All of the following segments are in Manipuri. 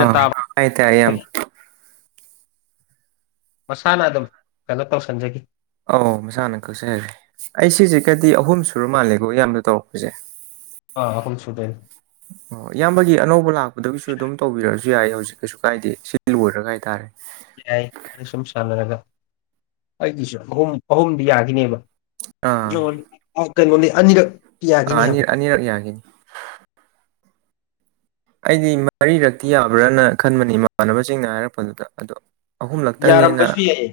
ꯑ ꯇꯥꯕ ꯑꯩ ꯇꯥꯏꯌꯦꯌꯥꯝ ꯃꯁꯥꯅ ꯑꯗꯨꯝ ꯀꯩꯅꯣ ꯇꯧꯁꯟꯖꯒꯤ ꯑꯧ ꯃꯁꯥꯅ ꯀꯛꯆꯩ ꯍꯥꯏꯔꯦ ꯑꯩ ꯁꯤꯁꯦꯒꯗꯤ ꯑꯍꯨꯝ ꯁꯨꯔ ꯃꯥꯜꯂꯦꯀꯣ ꯏꯌꯥꯝꯕꯗ ꯇꯧꯔꯛꯄꯁꯦ ꯑ ꯑꯍꯨꯝ ꯁꯨꯗꯣꯏꯅꯦ [inaudible] ꯑꯣ ꯏꯌꯥꯝꯕꯒꯤ ꯑꯅꯧꯕ ꯂꯥꯛꯄꯗꯒꯤꯁꯨ ꯑꯗꯨꯝ ꯇꯧꯕꯤꯔꯛꯑꯁꯨ ꯌꯥꯏ ꯍꯧꯖꯤꯛ ꯀꯩꯁꯨ ꯀꯥꯏꯗꯦ ꯁꯤ ꯂꯣꯏꯔꯒ ꯍꯥꯏꯇꯥꯔꯦ ꯌꯥꯏ ꯃꯥ ꯁꯨꯝ ꯁꯥꯟꯅꯔꯒ ꯑꯩꯒꯤꯁꯨ ꯑꯍꯨꯝ ꯑꯍꯨꯝꯗꯤ ꯌꯥꯒꯤꯅꯦꯕ ꯑꯥ ꯑꯣ ꯀꯩꯅꯣꯅꯦ ꯑꯅꯤꯔꯛ ꯑꯥ ꯌꯥꯈꯤꯅꯤ ꯑꯅꯤ ꯍꯥꯏꯕ ꯑꯅꯤꯔꯛ ꯌꯥꯒꯤꯅꯤ ꯑꯩꯗꯤ ꯃꯔꯤꯔꯛꯇꯤ ꯌꯥꯕ꯭ꯔꯅ ꯈꯟꯕꯅꯤ ꯏꯃꯥꯟꯅꯕꯁꯤꯡꯅ ꯍꯥꯏꯔꯛꯄꯗꯨꯗ ꯑꯗꯣ ꯑꯍꯨꯝꯂꯛꯇꯪꯅꯦꯅ ꯌꯥꯔꯝꯕꯁꯨ ꯌꯥꯏꯌꯦ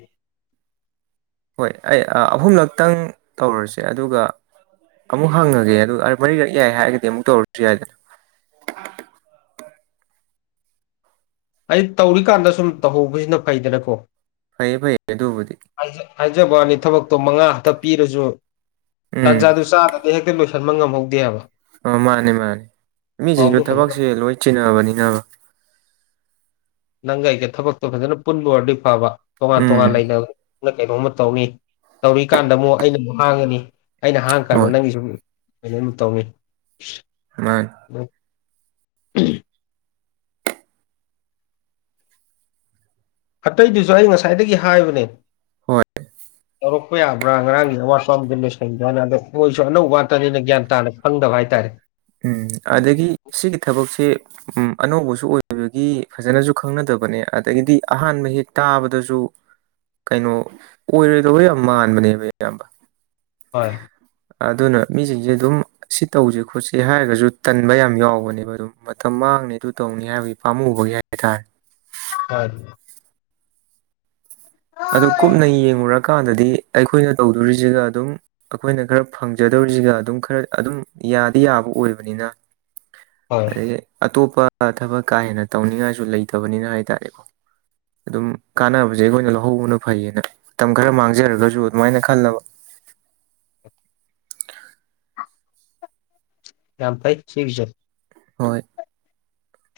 ꯍꯣꯏ ꯑꯩ ꯑꯥ ꯑꯍꯨꯝꯂꯛꯇꯪ ꯇꯧꯔꯁꯦ ꯑꯗꯨꯒ ꯑꯃꯨꯛ ꯍꯪꯉꯒꯦ ꯑꯗꯨ ꯃꯔꯤꯔꯛ ꯌꯥꯏ ꯍꯥꯏꯔꯒꯗꯤ ꯑꯃꯨꯛ ꯇꯧꯔꯁꯨ ꯌꯥꯏꯗꯅ ꯑꯩ ꯇꯧꯔꯤꯀꯥꯟꯗ ꯁꯨꯝ ꯇꯧꯍꯧꯕꯁꯤꯅ ꯐꯩꯗꯅꯀꯣ ꯐꯩꯌꯦ ꯐꯩꯌꯦ ꯑꯗꯨꯕꯨꯗꯤ ꯍꯥꯏꯖꯕꯋꯅꯤ ꯊꯕꯛꯇꯣ ꯃꯉꯥ ꯈꯛꯇ ꯄꯤꯔꯁꯨ ꯎꯝ ꯇꯥꯟꯖꯥꯗꯨ ꯆꯥꯗꯗꯤ ꯍꯦꯛꯇ ꯂꯣꯏꯁꯤꯟ ꯀꯟꯕ ꯉꯝꯍꯧꯗꯦꯕ ꯑ ꯃꯥꯅꯦ ꯃꯥꯅꯦ ꯃꯤꯁꯤꯡꯁꯨ ꯐꯖꯅ ꯊꯕꯛꯁꯦ ꯂꯣꯏ ꯆꯤꯟꯅꯕꯅꯤꯅꯕ [inaudible] ꯅꯪꯒ ꯑꯩꯒ ꯊꯕꯛꯇꯣ ꯐꯖꯅ ꯄꯨꯟꯕ ꯑꯣꯏꯔꯗꯤ ꯐꯕ ꯇꯣꯉꯥꯟ ꯇꯣꯉꯥꯟ ꯎꯝ ꯂꯩꯅꯕ ꯅꯪ ꯀꯩꯅꯣꯝꯃ ꯇꯧꯅꯤ ꯇꯧꯔꯤꯀꯥꯟꯗ ꯑꯃꯨꯛ ꯑꯩꯅ ꯑꯃꯨꯛ ꯍꯥꯡꯉꯅꯤ ꯑꯩꯅ ꯍꯥꯡꯉ ꯀꯥꯟꯗ ꯍꯣꯏ ꯅꯪꯒꯤ ꯁꯨ ꯑꯃꯨꯛ ꯑꯗꯨꯝ ꯇꯧꯅꯤ ꯃꯥꯅꯤ ꯎꯝ ꯑꯇꯩꯗꯨꯁꯨ ꯑꯩ ꯉꯁꯥꯏꯗꯒꯤ ꯍꯥꯏꯕꯅꯦ ꯍꯣꯏ ꯇꯧꯔꯛꯄ ꯌꯥꯕ꯭ꯔꯥ ꯉꯔꯥꯡꯒꯤ ꯑꯋꯥꯠ ꯑꯃꯗꯣ ꯂꯣꯏꯁꯟꯗꯅ ꯑꯗꯣ ꯃꯣꯏꯁꯨ ꯑꯅꯧꯕ ꯋꯥꯇꯅꯤꯅ ꯒ꯭ꯌꯥꯟ ꯇꯥꯅ ꯈꯪꯗꯕ ꯍꯥꯏꯇꯥꯔꯦ ꯎꯝ ꯑꯗꯒꯤ ꯁꯤꯒꯤ ꯊꯕꯛꯁꯦ ꯎꯝ ꯑꯅꯧꯕꯁꯨ ꯑꯣꯏꯕꯒꯤ ꯐꯖꯅꯁꯨ ꯈꯪꯅꯗꯕꯅꯦ ꯑꯗꯒꯤꯗꯤ ꯑꯍꯥꯟꯕ ꯍꯦꯛ ꯇꯥꯕꯗꯁꯨ ꯀꯩꯅꯣ ꯑꯣꯏꯔꯣꯏꯗꯕ ꯌꯥꯝ ꯃꯥꯟꯕꯅꯦꯕ ꯏꯌꯥꯝꯕ ꯍꯣꯏ ꯑꯗꯨꯅ ꯃꯤꯁꯤꯡꯁꯦ ꯑꯗꯨꯝ ꯁꯤ ꯇꯧꯁꯦ ꯈꯣꯠꯁꯦ ꯍꯥꯏꯔꯒꯁꯨ ꯇꯟꯕ ꯌꯥꯝ ꯌꯥꯎꯕꯅꯦꯕ ꯑꯗꯨꯝ ꯃꯇꯝ ꯃꯥꯡ ꯅꯪꯅ ꯑꯗꯨ ꯇꯧꯅꯤ ꯍꯥꯏꯕꯒꯤ ꯄꯥꯝꯃꯨꯕꯒꯤ ꯍꯥꯏꯇꯥꯔꯦ [unintelligible] ꯑꯗꯨꯛ ꯀꯨꯞꯅ ꯌꯦꯡꯂꯡꯉꯨꯔꯀꯥꯟꯗꯗꯤ ꯑꯩꯈꯣꯏꯅ ꯇꯧꯗꯣꯔꯤꯁꯤꯒ ꯑꯗꯨꯝ ꯑꯩꯈꯣꯏꯅ ꯈꯔ ꯐꯪꯖꯗꯧ ꯁꯤꯒ ꯑꯗꯨꯝ ꯈꯔ ꯑꯗꯨꯝ ꯌꯥꯗꯤ ꯌꯥꯕ ꯑꯣꯏꯕꯅꯤꯅ ꯍꯣꯏ ꯑꯗꯒꯤ ꯑꯇꯣꯞ ꯄ ꯊꯕꯛ ꯀꯥ ꯍꯦꯟꯅ ꯇꯧꯅꯤꯡꯉꯥꯏꯁꯨ ꯂꯩꯇꯕꯅꯤꯅ ꯍꯥꯏ ꯇꯥꯔꯦꯀꯣ ꯑꯗꯨꯝ ꯀꯥꯟꯅꯕꯁꯦ ꯑꯩꯈꯣꯏꯅ ꯂꯧ ꯂꯧꯍꯧꯕꯅ ꯐꯩꯌꯦꯅ ꯃꯇꯝ ꯈꯔ ꯃꯥꯡꯖꯔꯒꯁꯨ ꯑꯗꯨꯃꯥꯏꯅ ꯈꯜꯂꯕ [unintelligible] ꯌꯥꯝ ꯐꯥꯏ ꯁꯤꯒꯤꯁꯨ ꯍꯣꯏ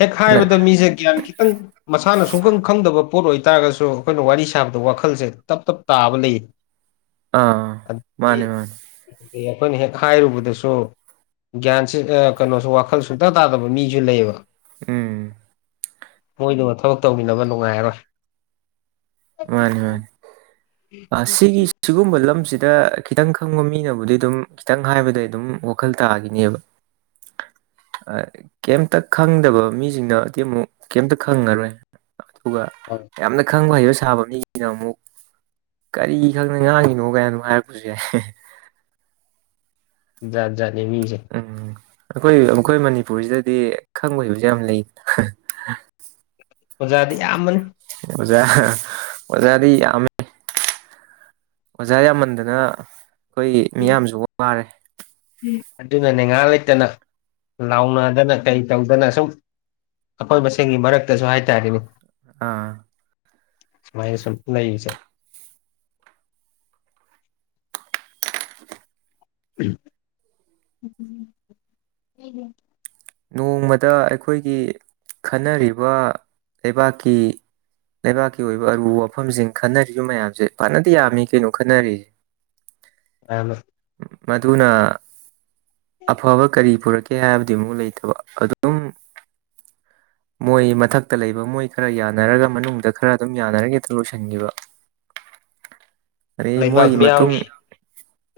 ꯍꯦꯛ ꯍꯥꯏꯕꯗ ꯃꯤꯁꯦ ꯒ꯭ꯌꯥꯟ ꯈꯤꯇꯪ ꯃꯥꯅ ꯁꯨꯈꯪ ꯈꯪꯗꯕ ꯄꯣꯠ ꯑꯣꯏꯇꯥꯥꯔꯒꯁꯨ ꯑꯩꯈꯣꯏꯅ ꯋꯥꯔꯤ ꯁꯥꯕꯗ ꯋꯥꯈꯜꯁꯦ ꯇꯞ ꯇꯞ ꯇꯥꯕ ꯂꯩꯌꯦ ꯑꯥ ꯃꯅꯦ ꯃꯅꯦ ꯑꯦ ꯑꯩꯈꯣꯏꯅ ꯍꯦꯛ ꯈꯥꯏꯔꯨꯕꯗꯁꯨ ꯒ꯭ꯌꯥꯟꯁꯦ ꯑ ꯀꯅꯣꯁꯨ ꯋꯥꯈꯜ ꯁꯨꯡꯛꯇꯥ ꯇꯥꯗꯕ ꯃꯤꯁꯨ ꯂꯩꯌꯦꯕ ꯎꯝ ꯃꯣꯏꯗꯨꯃ ꯊꯕꯛ ꯇꯧꯃꯤꯟꯅꯕ ꯅꯨꯡꯉꯥꯏꯔꯔꯣꯏ ꯃꯥꯅꯤ ꯃꯥꯅꯤ ꯑ ꯁꯤꯒꯤ ꯁꯤꯒꯨꯝꯕ ꯔꯝꯁꯤꯗ ꯈꯤꯇꯪ ꯈꯪꯕ ꯃꯤꯅꯕꯨꯗꯤ ꯗꯨꯝ ꯈꯤꯇꯪ ꯍꯥꯏꯕꯗ ꯗꯨꯝ ꯋꯥꯈꯜ ꯇꯥꯒꯤꯅꯤꯕ [inaudible] ꯑꯥ ꯀꯩꯝꯇ ꯈꯪꯗꯕ ꯃꯤꯁꯤꯡꯅꯗꯤ ꯑꯃꯨꯛ ꯀꯩꯝꯇ ꯈꯪꯉꯔꯣꯏ ꯑꯗꯨꯒ ꯌꯥꯝꯅ ꯈꯪꯕ ꯍꯩꯕ ꯁꯥꯕ ꯃꯤꯅ ꯑꯃꯨꯛ ꯀꯔꯤ ꯈꯪꯗꯅ ꯉꯥꯡꯉꯤꯅꯣ ꯀꯥꯏꯟ ꯗꯨꯝ ꯍꯥꯏꯔꯛꯄꯁꯨ ꯌꯥꯏ ꯖꯥꯠ ꯖꯥꯠꯅꯤ ꯃꯤꯁꯦ ꯑꯈꯣꯏ ꯑꯩꯈꯣꯏ ꯃꯅꯤꯄꯨꯔꯁꯤꯗꯗꯤ ꯈꯪꯕ ꯍꯩꯕꯁꯦ ꯌꯥꯝ ꯂꯩꯅ ꯑꯣꯖꯥꯗꯤ ꯌꯥꯝꯕꯅꯤ ꯑꯣꯖꯥ ꯑꯣꯖꯥꯗꯤ ꯌꯝꯃꯦ ꯑꯣꯖꯥ ꯌꯥꯝꯃꯟꯗꯅ ꯈꯣꯏ ꯃꯤꯌꯥꯝꯁꯨ ꯋꯥꯔꯦ ꯑꯗꯨꯅꯅꯦ ꯉꯍꯥꯛ ꯂꯩꯇꯅ ꯂꯥꯎꯅꯗꯅ ꯀꯩ ꯇꯧꯗꯅ ꯁꯨꯝ ꯑꯩꯈꯣꯏ ꯃꯁꯦꯟꯒꯤ ꯃꯔꯛꯇꯁꯨ ꯍꯥꯏꯇꯥꯔꯦꯅꯦ ꯑꯥ ꯁꯨꯃꯏꯅ ꯁꯨꯝ ꯂꯩꯕꯁꯦ [inaudible] ꯅꯣꯡꯃꯗ ꯑꯩꯈꯣꯏꯒꯤ ꯈꯟꯅꯔꯤꯕ ꯂꯩꯕꯥꯛꯀꯤ ꯂꯩꯕꯥꯛꯀꯤ ꯑꯣꯏꯕ ꯑꯔꯨꯕ ꯋꯥꯐꯝꯁꯤꯡ ꯈꯟꯅꯔꯤꯕ ꯃꯌꯥꯝꯁꯦ ꯐꯅꯗꯤ ꯌꯥꯝꯃꯤ ꯀꯩꯅꯣ ꯈꯟꯅꯔꯤ [inaudible] [unintelligible] ꯃꯗꯨꯅ ꯑꯐꯕ ꯀꯔꯤ ꯄꯨꯔꯛꯀꯦ ꯍꯥꯏꯕꯗꯤ ꯑꯃꯨꯛ ꯂꯩꯇ ꯕ ꯑꯗꯨꯝ ꯃꯣꯏ ꯃꯊꯛꯇ ꯂꯩꯕ ꯃꯣꯏ ꯈꯔ ꯌꯥꯅꯔꯒ ꯃꯅꯨꯡꯗ ꯈꯔ ꯑꯗꯨꯝ ꯌꯥꯅꯔꯒ ꯍꯦꯛꯇ ꯂꯣꯏꯁꯟꯒꯤꯕ [inaudible] ꯂꯩꯕꯥꯛ ꯃꯤꯌꯥꯝꯒꯤ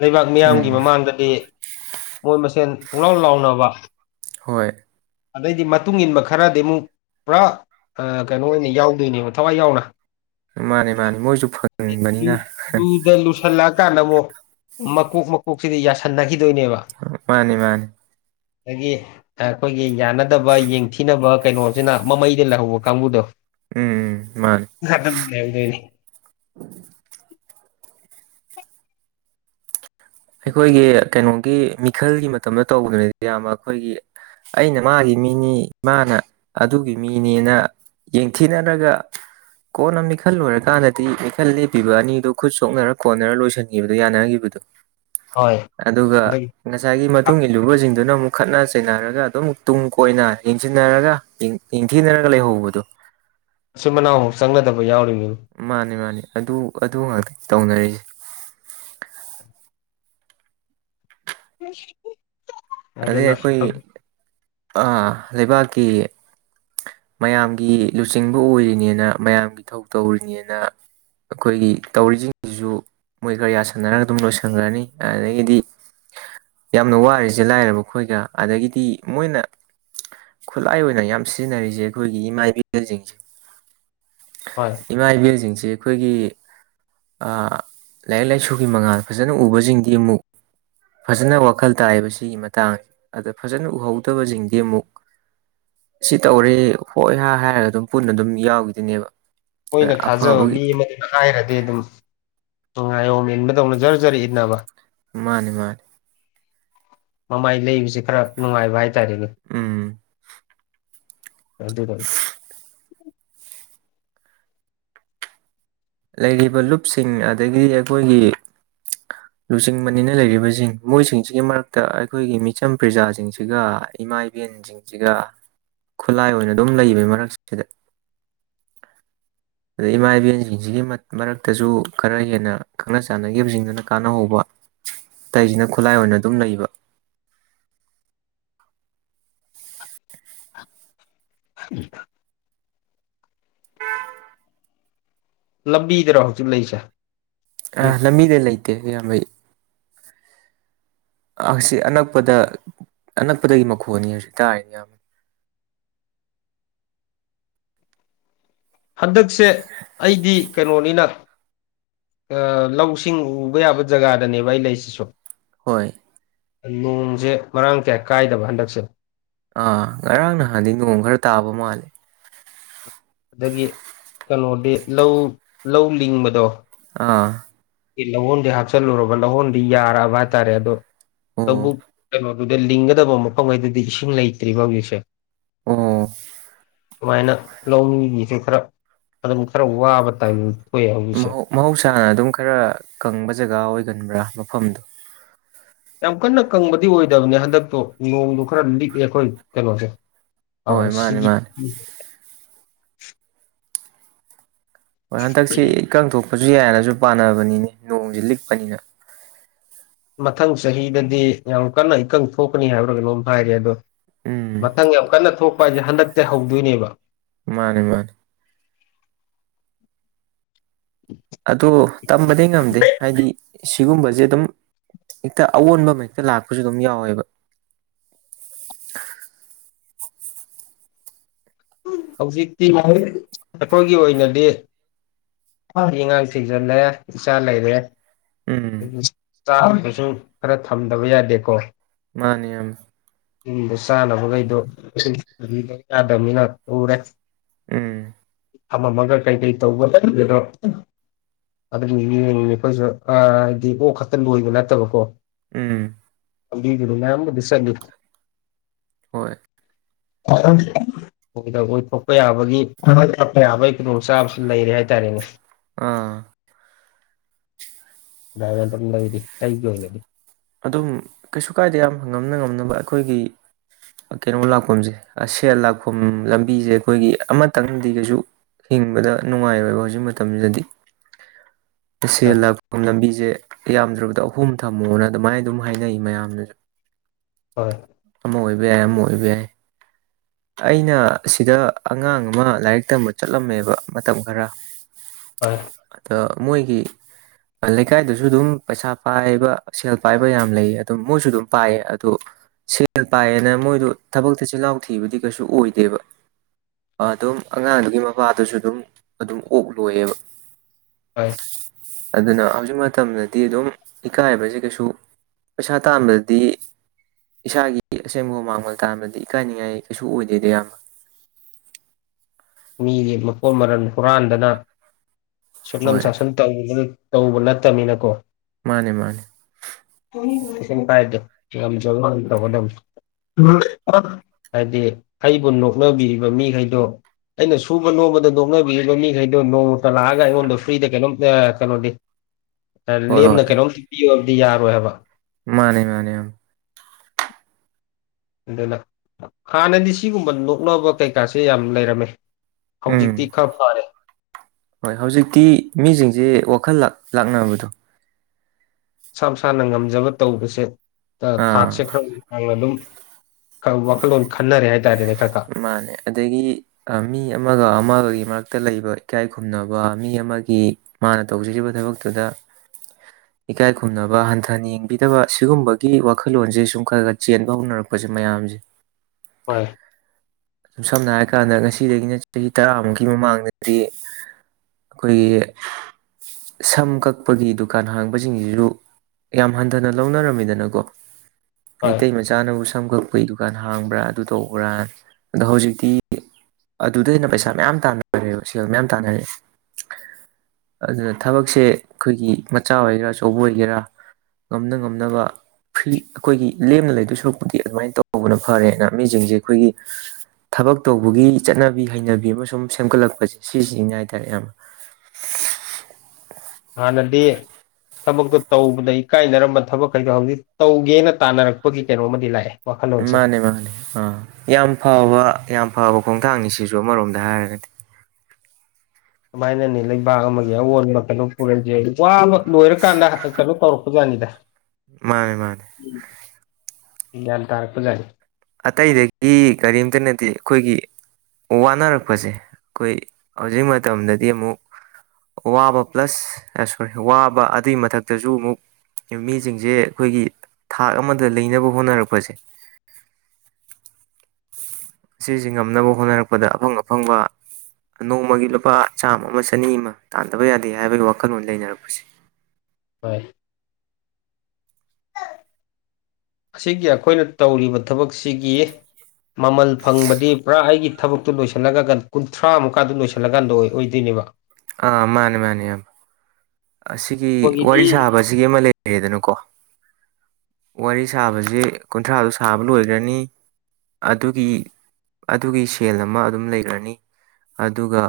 ꯂꯩꯕꯥꯛ ꯎꯝ ꯃꯤꯌꯥꯝꯒꯤ ꯃꯃꯥꯡꯗꯗꯤ ꯃꯣꯏ ꯃꯁꯦꯟ ꯄꯨꯡꯂꯥꯎ ꯂꯥꯎꯅꯕ ꯍꯣꯏ ꯑꯗꯩꯗꯤ ꯃꯇꯨꯡ ꯏꯟꯕ ꯈꯔꯗꯤ ꯑꯃꯨꯛ ꯄꯨꯔꯥ ꯑꯥ ꯀꯩꯅꯣ ꯑꯣꯏꯅ ꯌꯥꯎꯗꯣꯏꯅꯦꯕ ꯊꯋꯥꯏ ꯌꯥꯎꯅ ꯃꯥꯅꯦ ꯃꯥꯅꯦ ꯃꯣꯏꯁꯨ ꯂꯨ ꯐꯪꯕꯅꯤꯅ ꯂꯨꯗ ꯂꯨꯁꯜꯂꯛꯑꯀꯥꯟꯗ ꯑꯃꯨꯛ ꯃꯀꯣꯛ ꯃꯀꯣꯛꯁꯤꯗꯤ ꯌꯥꯁꯟꯅꯒꯤ ꯃꯥꯅꯤ ꯃꯥꯅꯤ ꯗꯒꯤ ꯑ ꯑꯈꯣꯏꯒꯤ ꯌꯥꯟꯅꯗꯕ ꯌꯦꯡꯊꯤꯅꯕ ꯀꯩꯅꯣꯁꯤꯅ ꯃꯃꯩꯗ ꯂꯩꯍꯧꯕ ꯀꯥꯡꯕꯨꯗꯣ ꯎꯝ ꯃꯥꯅꯦ [unintelligible] ꯑꯩꯈꯣꯏꯒꯤ ꯀꯩꯅꯣꯒꯤ ꯃꯤꯈꯜꯒꯤ ꯃꯇꯝꯗ ꯇꯧꯒ꯭ꯔꯦ ꯏꯌꯥꯝꯕ ꯑꯈꯣꯏꯒꯤ ꯑꯩꯅ ꯃꯥꯒꯤ ꯃꯤꯅꯤ ꯃꯥꯅ ꯑꯗꯨꯒꯤ ꯃꯤꯅꯦꯅ ꯌꯦꯡꯊꯤꯅꯔꯒ ꯀꯣꯟꯅ ꯃꯤꯈꯜ ꯂꯣꯏꯔꯀꯥꯟꯗꯗꯤ ꯃꯤꯈꯜ ꯂꯦꯞꯄꯤꯕ ꯑꯅꯤꯗꯨ ꯈꯨꯠ ꯁꯣꯛꯅꯔ ꯀꯣꯟꯅꯔꯒ ꯂꯣꯏꯁꯤꯟꯒꯤꯕꯗꯣ ꯌꯥꯅꯒꯤꯕ ꯍꯣꯏ ꯑꯗꯨꯒ ꯑꯗꯒꯤ ꯉꯁꯥꯏꯒꯤ ꯃꯇꯨꯡ ꯏꯜꯂꯨꯕꯁꯤꯡꯗꯨꯅ ꯑꯃꯨꯛ ꯈꯠꯅ ꯆꯩꯅꯔꯒ ꯑꯗꯨꯝ ꯇꯨꯡ ꯀꯣꯏꯅ ꯌꯦꯡꯁꯤꯟꯅꯔꯒ ꯌꯦꯡ ꯌꯦꯡꯊꯤꯅꯔꯒ ꯂꯩꯍꯧꯕꯗꯣ ꯃꯆꯤꯟ ꯃꯅꯥꯎꯕꯥꯎ ꯆꯪꯅꯗꯕ ꯌꯥꯎꯔꯤꯃꯤ ꯃꯥꯅꯤ ꯃꯥꯅꯤ ꯑꯗꯨ ꯑꯗꯨ ꯉꯥꯛꯇꯅꯤ ꯇꯧꯅꯔꯤꯁꯦ ꯑꯗꯨꯅ ꯑ ꯂꯩꯕꯛꯀꯤ ꯃꯌꯥꯝꯒꯤ ꯂꯨꯆꯤꯡꯕ ꯑꯣꯏꯔꯤꯅꯦꯅ ꯃꯌꯥꯝꯒꯤ ꯊꯧ ꯇꯧꯔꯤꯅꯦꯅ ꯑꯩꯈꯣꯏꯒꯤ ꯇꯧꯔꯤꯁꯤꯡꯁꯤꯁꯨ ꯃꯣꯏꯈꯔꯥ ꯌꯥ ꯁꯟꯅꯔꯒ ꯑꯗꯨꯝ ꯂꯣꯏꯁꯟꯈ꯭ꯔꯅꯤ ꯑꯗꯩꯗꯤ ꯌꯥꯝꯅ ꯋꯥꯔꯤꯁ ꯖꯦ ꯂꯥꯏꯔꯕ ꯑꯩꯈꯣꯏꯒ ꯑꯗꯒꯤꯗꯤ ꯃꯣꯏꯅ ꯈꯨꯠꯂꯥꯏ ꯑꯣꯏꯅ ꯌꯥꯝ ꯁꯤꯖꯤꯟꯅꯔꯤꯁꯦ ꯑꯩꯈꯣꯏꯒꯤ ꯏꯃꯥ ꯏꯕꯦꯜꯁꯤꯡꯁꯦ ꯍꯣꯏ ꯏꯃꯥ ꯏꯕꯦꯜꯁꯤꯡꯁꯤ ꯑꯩꯈꯣꯏꯒꯤ ꯑꯥ ꯂꯥꯏꯔꯤꯛ ꯂꯥꯏꯁꯨꯒꯤ ꯃꯉꯥꯜ ꯐꯖꯅ ꯎꯕꯁꯤꯡꯗꯤ ꯑꯃꯨꯛ ꯐꯖꯅ ꯋꯥꯈꯜ ꯇꯥꯏꯕꯁꯤꯒꯤ ꯃꯇꯥꯡꯁꯦ ꯑꯗ ꯐꯖꯅ ꯎꯍꯧꯗꯕꯁꯤꯡꯗꯤ ꯑꯃꯨꯛ ꯁꯤ ꯇꯧꯔꯦ ꯍꯣꯏ ꯍꯥꯏ ꯍꯥꯏꯔꯒ ꯑꯗꯨꯝ ꯄꯨꯟꯅ ꯑꯗꯨꯝ ꯌꯥꯎꯈꯤꯗꯣꯏꯅꯦꯕ ꯃꯣꯏꯅ ꯊꯥꯖꯕ ꯑꯐꯕꯒꯤ ꯃꯤ ꯑꯃꯗꯨꯅ ꯍꯥꯏꯔꯗꯤ ꯑꯗꯨꯝ ꯉꯥꯏꯌꯣꯝ ꯏꯟꯕꯗꯧꯅ ꯖꯔ ꯖꯔ ꯏꯟꯅꯕ ꯃꯥꯅꯤ ꯃꯥꯅꯤ ꯃꯃꯥꯏ ꯂꯩꯕꯁꯦ ꯈꯔ ꯅꯨꯡꯉꯥꯏꯕ ꯍꯥꯏꯇꯥꯔꯦꯅꯦ ꯎꯝ ꯑꯗꯨꯗ ꯂꯩꯔꯤꯕ ꯂꯨꯞꯁꯤꯡ ꯑꯗꯒꯤ ꯑꯩꯈꯣꯏꯒꯤ ꯂꯨꯆꯤꯡꯕꯅꯦꯅ ꯂꯩꯔꯤꯕꯁꯤꯡ ꯃꯣꯏꯁꯤꯡꯁꯤꯒꯤ ꯃꯔꯛꯇ ꯑꯩꯈꯣꯏꯒꯤ ꯃꯤꯆꯝ ꯄ꯭ꯔꯖꯥꯁꯤꯡꯁꯤꯒ ꯏꯃꯥ ꯏꯕꯦꯟꯁꯤꯡꯁꯤꯒ ꯈꯨꯂꯥꯏ ꯑꯣꯏꯅ ꯑꯗꯨꯝ ꯂꯩꯕꯅꯦ ꯃꯔꯛꯁꯤꯗ ꯑꯗꯩ ꯏꯃꯥ ꯏꯕꯦꯟꯖ ꯒꯤ ꯃꯔꯛꯇꯁꯨ ꯈꯔ ꯍꯦꯟꯅ ꯈꯪꯅ ꯆꯥꯟꯅꯈꯤꯕꯁꯤꯡꯗꯨꯅ ꯀꯥꯟꯅꯍꯧꯕ ꯑꯇꯩꯁꯤꯅ ꯈꯨꯠꯂꯥꯏ ꯑꯣꯏꯅ ꯑꯗꯨꯝ ꯂꯩꯕ ꯎ [inaudible] ꯂꯝꯕꯤꯗꯔꯣ ꯍꯧꯖꯤꯛ ꯂꯩꯁꯦ ꯑ ꯂꯝꯕꯤꯗ ꯂꯩꯇꯦ ꯏꯌꯥꯝꯕ ꯑꯩ ꯑꯁꯤ ꯑꯅꯛꯄꯗ ꯑꯅꯛꯄꯗꯒꯤ ꯃꯈꯣꯟꯅꯤ ꯍꯧꯖꯤꯛ ꯇꯥꯔꯤ ꯃꯌꯥꯝ ꯍꯟꯗꯛꯁꯦ ꯑꯩꯗꯤ ꯀꯩꯅꯣꯅꯤꯅ ꯑꯥ ꯂꯧꯁꯤꯡ ꯎꯕ ꯌꯥꯕ ꯖꯒꯥꯗꯅꯦꯕ ꯑꯩꯅ ꯂꯩꯁꯤꯁꯨ ꯍꯣꯏ ꯅꯣꯡꯁꯦ ꯃꯔꯥꯡ ꯀꯌꯥ ꯀꯥꯏꯗꯕ ꯍꯟꯗꯛꯁꯦ ꯑꯥ ꯉꯔꯥꯡ ꯅꯍꯥꯟꯗꯤ ꯅꯣꯡ ꯈꯔ ꯇꯥꯕ ꯃꯥꯜꯂꯦ ꯑꯗꯒꯤ ꯀꯩꯅꯣꯗꯤ ꯂꯧ ꯂꯧ ꯂꯤꯡꯕꯗꯣ ꯑꯥ ꯂꯧꯍꯣꯟꯗꯤ ꯍꯥꯞꯆꯤꯂꯨꯔꯕ ꯂꯍꯣꯟꯗꯤ ꯌꯥꯔꯛꯑꯕ ꯍꯥꯏꯇꯔꯦ ꯑꯗꯣ ꯑꯣ ꯂꯧꯕꯨꯛ ꯀꯩꯅꯣꯗꯨꯗ ꯂꯤꯡꯒꯗꯕ ꯃꯐꯝꯈꯩꯗꯨꯗ ꯏꯁꯤꯡ ꯂꯩꯇ꯭ꯔꯤꯕ ꯍꯧꯖꯤꯛꯁꯦ ꯑꯣ ꯁꯨꯃꯥꯏꯅ ꯂꯧꯃꯤꯒꯤꯁꯨ ꯈꯔ ꯑꯗꯨꯝ ꯈꯔ ꯋꯥꯕ ꯇꯥꯏꯃꯤꯡ ꯊꯣꯛꯑꯦ ꯍꯧꯖꯤꯛꯁꯦ ꯃꯍꯧꯁꯥꯅ ꯑꯗꯨꯝ ꯈꯔ ꯀꯪꯕ ꯖꯒꯥ ꯑꯣꯏꯒꯟꯕ꯭ꯔꯥ ꯃꯐꯝꯗꯣ ꯌꯥꯝ ꯀꯟꯅ ꯀꯪꯕꯗꯤ ꯑꯣꯏꯗꯕꯅꯦ ꯍꯟꯗꯛꯇꯣ ꯅꯣꯡꯗꯣ ꯈꯔ ꯂꯤꯛꯑꯦ ꯑꯩꯈꯣꯏ ꯀꯩꯅꯣꯁꯦ ꯑ ꯍꯣꯏ ꯃꯥꯅꯦ ꯁꯤꯒꯤ ꯃꯥꯅꯦ ꯍꯣꯏ ꯍꯟꯗꯛꯁꯤ ꯏꯀꯪ ꯊꯣꯛꯄꯁꯨ ꯌꯥꯏꯅꯁꯨ ꯄꯥꯅꯕꯅꯤꯅꯦ ꯅꯣꯡꯁꯤ ꯂꯤꯛꯄꯅꯤꯅ ꯃꯊꯪ ꯆꯍꯤꯗꯗꯤ ꯌꯥꯝ ꯀꯟꯅ ꯏꯀꯪ ꯊꯣꯛꯀꯅꯤ ꯍꯥꯏꯕ꯭ꯔ ꯀꯩꯅꯣꯝ ꯍꯥꯏꯔꯦ ꯑꯗꯣ ꯎꯝ ꯃꯊꯪ ꯌꯥꯝ ꯀꯟꯅ ꯊꯣꯛꯄ ꯍꯥꯏꯁꯦ ꯍꯟꯗꯛꯇꯩ ꯍꯧꯗꯣꯏꯅꯦꯕ ꯃꯥꯅꯦ ꯃꯥꯅꯦ ꯑꯗꯣ ꯇꯝꯕꯗꯤ ꯉꯝꯗꯦ ꯍꯥꯏꯗꯤ ꯁꯤꯒꯨꯝꯕꯁꯦ ꯑꯗꯨꯝ ꯍꯦꯛꯇ ꯑꯑꯣꯟꯕ ꯑꯃ ꯍꯦꯛꯇ ꯂꯥꯛꯄꯁꯨ ꯑꯗꯨꯝ ꯌꯥꯎꯋꯦꯕ [unintelligible] ꯍꯧꯖꯤꯛꯇꯤ ꯑꯩꯈꯣꯏꯒꯤ ꯑꯣꯏꯅꯗꯤ ꯅꯨꯞꯤ ꯏꯉꯥꯡ ꯊꯤꯖꯤꯜꯂꯦ ꯏꯆꯥ ꯂꯩꯔꯦ ꯎꯝ ꯆꯥꯅꯕꯁꯨ ꯈꯔ ꯊꯝꯗꯕ ꯌꯥꯗꯦꯀꯣ ꯃꯥꯅꯤ ꯏꯌꯥꯝ ꯌꯨꯝꯗꯣ ꯆꯥꯅꯕꯈꯩꯗꯣ [unintelligible] ꯌꯥꯗꯕꯅꯤꯅ ꯎꯔꯦ ꯎꯝ ꯑꯃ ꯑꯃꯒ ꯀꯩ ꯀꯩ ꯇꯧꯕ [unintelligible] ꯑꯗꯨꯅꯦ [unintelligible] ꯑꯩꯈꯣꯏꯁꯨ ꯑꯗꯤ ꯑꯣꯛ ꯈꯛꯇ ꯂꯣꯏꯕ ꯅꯠꯇꯕꯀꯣ ꯎꯝ ꯂꯝꯕꯤꯗꯨꯗ ꯃꯌꯥꯝꯕꯨꯗꯤ ꯆꯠꯂꯤ ꯍꯣꯏ ꯑꯝ [unintelligible] ꯑꯣꯏꯊꯣꯛꯄ ꯌꯥꯕꯒꯤ ꯐꯒꯠꯛꯄ [unintelligible] ꯌꯥꯕꯒꯤ ꯈꯨꯗꯣꯡꯆꯥꯥꯕꯁꯨ ꯂꯩꯔꯦ ꯍꯥꯏꯇꯥꯔꯦꯅꯦ ꯑꯥ ꯂꯥꯔꯦꯟꯗꯝ ꯂꯩꯔꯤ ꯑꯩꯒꯤ ꯑꯣꯏꯅꯗꯤ ꯑꯗꯨꯝ ꯀꯩꯁꯨ ꯀꯥꯏꯗꯦ ꯏꯌꯥꯝꯕ ꯉꯝꯅ ꯉꯝꯅꯕ ꯑꯩꯈꯣꯏꯒꯤ ꯀꯩꯅꯣ ꯂꯥꯛꯐꯝꯁꯦ ꯁꯦꯜ ꯂꯥꯛꯐꯝ ꯂꯝꯕꯤꯁꯦ ꯑꯩꯈꯣꯏꯒꯤ ꯑꯃꯇꯪꯗꯤ ꯀꯩꯁꯨ ꯍꯤꯡꯕꯗ ꯅꯨꯡꯉꯥꯏꯣꯏꯕ ꯍꯧꯖꯤꯛ ꯃꯇꯝꯁꯤꯗꯗꯤ ꯑ ꯁꯦꯜ ꯂꯥꯛꯐꯝ ꯂꯝꯕꯤꯁꯦ ꯌꯥꯝꯗ꯭ꯔꯕꯗ ꯑꯍꯨꯝ ꯊꯝꯃꯣꯅ ꯑꯗꯨꯃꯥꯏꯅ ꯑꯗꯨꯝ ꯍꯥꯏꯅꯩ ꯃꯌꯥꯝꯅꯁꯨ ꯍꯣꯏ ꯑꯃ ꯑꯣꯏꯕ ꯌꯥꯏ ꯑꯃ ꯑꯣꯏꯕ ꯌꯥꯏ ꯑꯩꯅ ꯁꯤꯗ ꯑꯉꯥꯡ ꯑꯃ ꯂꯥꯏꯔꯤꯛ ꯇꯝꯕ ꯆꯠꯂꯝꯃꯦꯕ ꯃꯇꯝ ꯈꯔ ꯍꯣꯏ ꯑꯗ ꯃꯣꯏꯒꯤ ꯂꯩꯀꯥꯏꯗꯁꯨ ꯑꯗꯨꯝ ꯄꯩꯁꯥ ꯄꯥꯏꯕ ꯁꯦꯜ ꯄꯥꯏꯕ ꯌꯥꯝ ꯂꯩ ꯑꯗꯨꯝ ꯃꯣꯏꯁꯨ ꯑꯗꯨꯝ ꯄꯥꯏꯌꯦ ꯑꯗꯨ ꯁꯦꯜ ꯄꯥꯏꯌꯦꯅ ꯃꯣꯏꯗꯣ ꯊꯕꯛꯇ ꯆꯤꯜꯍꯥꯎ ꯊꯤꯕꯗꯤ ꯀꯩꯁꯨ ꯑꯣꯏꯗꯦꯕ ꯑꯗꯨꯝ ꯑꯉꯥꯡꯗꯨꯒꯤ ꯃꯄꯥꯗꯨꯁꯨ ꯑꯗꯨꯝ ꯑꯗꯨꯝ ꯑꯣꯛ ꯂꯣꯏꯌꯦꯕ ꯑꯥ ꯑꯗꯨꯅ ꯍꯧꯖꯤꯛ ꯃꯇꯝꯗꯗꯤ ꯑꯗꯨꯝ ꯏꯀꯥꯏꯕꯖꯤ ꯀꯩꯁꯨ ꯄꯩꯁꯥ ꯇꯥꯟꯕꯗꯗꯤ ꯏꯁꯥꯒꯤ ꯑꯁꯦꯡꯕ ꯍꯨꯃꯥꯡ ꯃꯟ ꯇꯥꯟꯕꯗꯤ ꯏꯀꯥꯏꯅꯤꯡꯉꯥꯏ ꯀꯩꯁꯨ ꯑꯣꯏꯗꯦꯗ ꯏꯌꯥꯝ ꯃꯤꯒꯤ ꯃꯄꯣꯠ ꯃꯔꯜ ꯍꯨꯔꯥꯟꯗꯅ ꯁꯨꯞꯅꯝ ꯍꯣꯏ ꯁꯥꯁꯟ ꯇꯧꯗꯅ ꯇꯧꯕ ꯅꯠꯇꯕꯅꯤꯅꯀꯣ ꯃꯥꯅꯦ ꯃꯥꯅꯦ ꯀꯩꯝ ꯀꯥꯏꯗꯣ ꯉꯝꯖꯕꯗꯣ ꯗꯨꯝ ꯇꯧꯒꯗꯧꯅꯤ ꯍꯥꯏꯗꯤ ꯑꯩꯕꯨ ꯅꯣꯛꯅꯕꯤꯔꯤꯕ ꯃꯤꯈꯩꯗꯣ ꯑꯩꯅ ꯁꯨꯕ ꯅꯣꯃꯕꯗ ꯅꯣꯛꯅꯕꯤꯔꯤꯕ ꯃꯤꯈꯩꯗꯣ ꯅꯣꯡꯃꯇ ꯂꯥꯛꯑꯒ ꯑꯩꯉꯣꯟꯗ ꯐ꯭ꯔꯤꯗ ꯀꯩꯅꯣꯝ ꯑꯥ ꯀꯩꯅꯣꯗꯤ ꯍꯣꯏ ꯂꯦꯝꯅ ꯍꯣꯏ ꯀꯩꯅꯣꯝꯇ ꯄꯤꯌꯣ ꯍꯥꯏꯕꯗꯤ ꯌꯥꯔꯣꯏ ꯍꯥꯏꯕ ꯃꯥꯅꯦ ꯃꯥꯅꯦ ꯑꯝ ꯑꯗꯨꯅ ꯍꯥꯟꯅꯗꯤ ꯁꯤꯒꯨꯝꯕ ꯅꯣꯛꯅꯕ ꯀꯩꯀꯥꯁꯦ ꯌꯥꯝ ꯂꯩꯔꯝꯃꯦ ꯎꯝ ꯍꯧꯖꯤꯛꯇꯤ ꯈꯔ ꯐꯔꯦ ꯍꯣꯏ ꯍꯧꯖꯤꯛꯇꯤ ꯃꯤꯖꯤꯡꯖꯦ ꯋꯥꯈꯜ ꯂꯥꯛ ꯂꯥꯛꯅꯕꯗꯣ ꯃꯁꯥ ꯃꯁꯥꯅ ꯉꯝꯖꯕ ꯇꯧꯕꯁꯦ ꯑ ꯑꯥ ꯊꯥꯛꯁꯦ ꯈꯔꯥ ꯉꯟꯅ ꯑꯗꯨꯝ ꯐꯕ ꯋꯥꯈꯜꯂꯣꯟ ꯈꯟꯅꯔꯦ ꯍꯥꯏ ꯃꯥꯅꯦ ꯑꯗꯒꯤ ꯃꯤ ꯑꯃꯒ ꯑꯃꯒꯒꯤ ꯃꯔꯛꯇ ꯇ ꯂꯩꯕ ꯏꯀꯥꯏ ꯈꯨꯝꯅꯕ ꯃꯤ ꯑꯃꯒꯤ ꯃꯥꯅ ꯇꯧꯖꯔꯤꯕ ꯊꯕꯛꯇꯨꯗ ꯏꯀꯥꯏ ꯈꯨꯝꯅꯕ ꯍꯟꯊꯅ ꯌꯦꯡꯕꯤꯗꯕ ꯁꯤꯒꯨꯝꯕꯒꯤ ꯋꯥꯈꯜꯂꯣꯟꯁꯦ ꯁꯨꯝ ꯈꯔ ꯈꯔ ꯆꯦꯟꯕ ꯍꯧꯅꯔꯛꯄ ꯃꯌꯥꯝꯖꯤ ꯍꯣꯏ ꯁꯝꯅ ꯍꯥꯏꯔ ꯀꯥꯟꯗ ꯉꯁꯤꯗꯒꯤꯅ ꯆꯍꯤ ꯇꯔꯥꯃꯨꯛꯀꯤ ꯃꯃꯥꯡꯗꯗꯤ ꯑꯩꯈꯣꯏꯒꯤ ꯁꯝ ꯀꯛꯄꯒꯤ ꯗꯨꯀꯥꯟ ꯍꯥꯡꯕꯁꯤꯡꯖꯤꯖꯨ ꯌꯥꯝ ꯍꯟꯊꯅ ꯂꯧꯅꯔꯝꯃꯤꯗꯅꯀꯣ ꯍꯣꯏ ꯃꯩꯇꯩ ꯃꯆꯥꯅꯕꯨ ꯁꯝ ꯀꯛꯄꯒꯤ ꯗꯨꯀꯥꯟ ꯍꯥꯡꯕ꯭ꯔꯥ ꯑꯗꯨ ꯇꯧꯕ꯭ꯔꯥꯅ ꯑꯗꯣ ꯍꯧꯖꯤꯛꯇꯤ ꯑꯗꯨꯗꯩꯅ ꯄꯩꯁꯥ ꯃꯌꯥꯝ ꯇꯥꯟꯅꯔꯦꯕ ꯁꯦꯜ ꯃꯌꯥꯝ ꯇꯥꯟꯅꯔꯛꯑꯦ ꯑꯗꯨꯅ ꯊꯕꯛꯁꯦ ꯑꯩꯈꯣꯏꯒꯤ ꯃꯆꯥ ꯑꯣꯏꯒꯦꯔꯥ ꯑꯆꯧꯕ ꯑꯣꯏꯒꯦꯔꯥ ꯉꯝꯅ ꯉꯝꯅꯕ ꯐ꯭ꯔꯤ ꯑꯩꯈꯣꯏꯒꯤ ꯂꯦꯝꯅ ꯂꯩꯗꯣꯏ ꯁꯔꯨꯛꯄꯨꯗꯤ ꯑꯗꯨꯃꯥꯏꯅ ꯇꯧꯕꯅ ꯐꯔꯦꯅ ꯃꯤꯁꯤꯡꯖꯦ ꯑꯩꯈꯣꯏꯒꯤ ꯊꯕꯛ ꯇꯧꯕꯒꯤ ꯆꯠꯅꯕꯤ ꯍꯩꯅꯕꯤ ꯑꯃ ꯁꯨꯝ ꯁꯦꯝꯒꯠꯂꯛꯄꯁꯦ ꯁꯤꯁꯤꯒꯤꯅꯦ ꯍꯥꯏ ꯇꯥꯔꯦ ꯏꯌꯥꯝꯕ [unintelligible] ꯍꯥꯟꯅꯗꯤ ꯊꯕꯛꯇꯣ ꯇꯧꯕꯗ ꯏꯀꯥꯏꯅꯔꯝꯕ ꯊꯕꯛꯈꯩꯗꯣ ꯍꯧꯖꯤꯛ ꯇꯧꯒꯦꯅ ꯇꯥꯟꯅꯔꯛꯄꯒꯤ ꯀꯩꯅꯣꯝꯃꯗꯤ ꯂꯥꯛꯑꯦ ꯋꯥꯈꯜꯂꯣꯟꯁꯦ ꯃꯥꯅꯦ ꯃꯥꯅꯦ ꯑ ꯌꯥꯝ ꯐꯕ ꯌꯥꯝ ꯐꯕ ꯈꯣꯡꯊꯥꯡꯅꯤ ꯁꯤꯁꯨ ꯑꯃꯔꯣꯝꯗ ꯍꯥꯏꯔꯒꯗꯤ ꯁꯨꯃꯥꯏꯅꯅꯤ ꯂꯩꯕꯥꯛ ꯑꯃꯒꯤ ꯑꯑꯣꯟꯕ ꯀꯩꯅꯣ ꯄꯨꯔꯛꯏꯁꯦ ꯋꯥꯕ ꯂꯣꯏꯔꯀꯥꯟꯗ ꯀꯩꯅꯣ ꯇꯧꯔꯛꯄꯖꯥꯠꯅꯤꯗ ꯃꯥꯅꯦ ꯃꯥꯅꯦ ꯒ꯭ꯌꯥꯟ ꯇꯔꯛꯄꯖꯥꯠꯅꯤ ꯑꯇꯩꯗꯒꯤ ꯀꯔꯤꯝꯇ ꯅꯠꯇꯦ ꯑꯩꯈꯣꯏꯒꯤ ꯋꯥꯅꯔꯛꯄꯁꯦ ꯑꯩꯈꯣꯏ ꯍꯧꯖꯤꯛ ꯃꯇꯝꯗꯗꯤ ꯑꯃꯨꯛ ꯋꯥꯕ ꯄ꯭ꯂꯁ ꯑ ꯁꯣꯔꯤ ꯋꯥꯕ ꯑꯗꯨꯏ ꯃꯊꯛꯇꯁꯨ ꯑꯃꯨꯛ ꯃꯤꯖꯤꯡꯖꯦ ꯑꯩꯈꯣꯏꯒꯤ ꯊꯥꯛ ꯑꯃꯗ ꯂꯩꯅꯕ ꯍꯣꯠꯅꯔꯛꯄꯖꯦ ꯁꯤꯖꯤ ꯉꯝꯅꯕ ꯍꯣꯠꯅꯔꯛꯄꯗ ꯑꯐꯪ ꯑꯐꯪꯕ ꯅꯣꯡꯃꯒꯤ ꯂꯨꯄꯥ ꯆꯥꯝꯃ ꯑꯃ ꯆꯅꯤ ꯑꯃ ꯇꯥꯟꯗꯕ ꯌꯥꯗꯦ ꯍꯥꯏꯕꯒꯤ ꯋꯥꯈꯜꯂꯣꯟ ꯂꯩꯅꯔꯛꯄꯁꯦ [inaudible] ꯍꯣꯏ ꯑꯁꯤꯒꯤ ꯑꯩꯈꯣꯏꯅ ꯇꯧꯔꯤꯕ ꯊꯕꯛꯁꯤꯒꯤ ꯃꯃꯜ ꯐꯪꯕꯗꯤ ꯄꯨꯔꯥ ꯑꯩꯒꯤ ꯊꯕꯛꯇꯨ ꯂꯣꯏꯁꯤꯜꯂꯒ ꯀꯨꯟꯊ꯭ꯔꯥ ꯃꯨꯛꯀꯥꯗꯨ ꯂꯣꯏꯁꯤꯜꯂꯀꯥꯟꯗ ꯑꯣꯏ ꯑꯣꯏꯗꯣꯏꯅꯦꯕ ꯑꯥ ꯃꯥꯅꯤ ꯃꯥꯅꯤ ꯌꯥꯝ ꯑꯁꯤꯒꯤ ꯋꯥꯔꯤ ꯅꯣꯡꯃꯒꯤꯗꯤ ꯁꯥꯕꯁꯤꯒꯤ ꯑꯃ ꯂꯩꯔꯦꯗꯅꯀꯣ ꯋꯥꯔꯤ ꯁꯥꯕꯁꯤ ꯀꯨꯟꯊ꯭ꯔꯥꯗꯣ ꯁꯥꯕ ꯂꯣꯏꯒ꯭ꯔꯅꯤ ꯑꯗꯨꯒꯤ ꯑꯗꯨꯒꯤ ꯁꯦꯜ ꯑꯃ ꯑꯗꯨꯝ ꯂꯩꯒ꯭ꯔꯅꯤ ꯑꯗꯨꯒ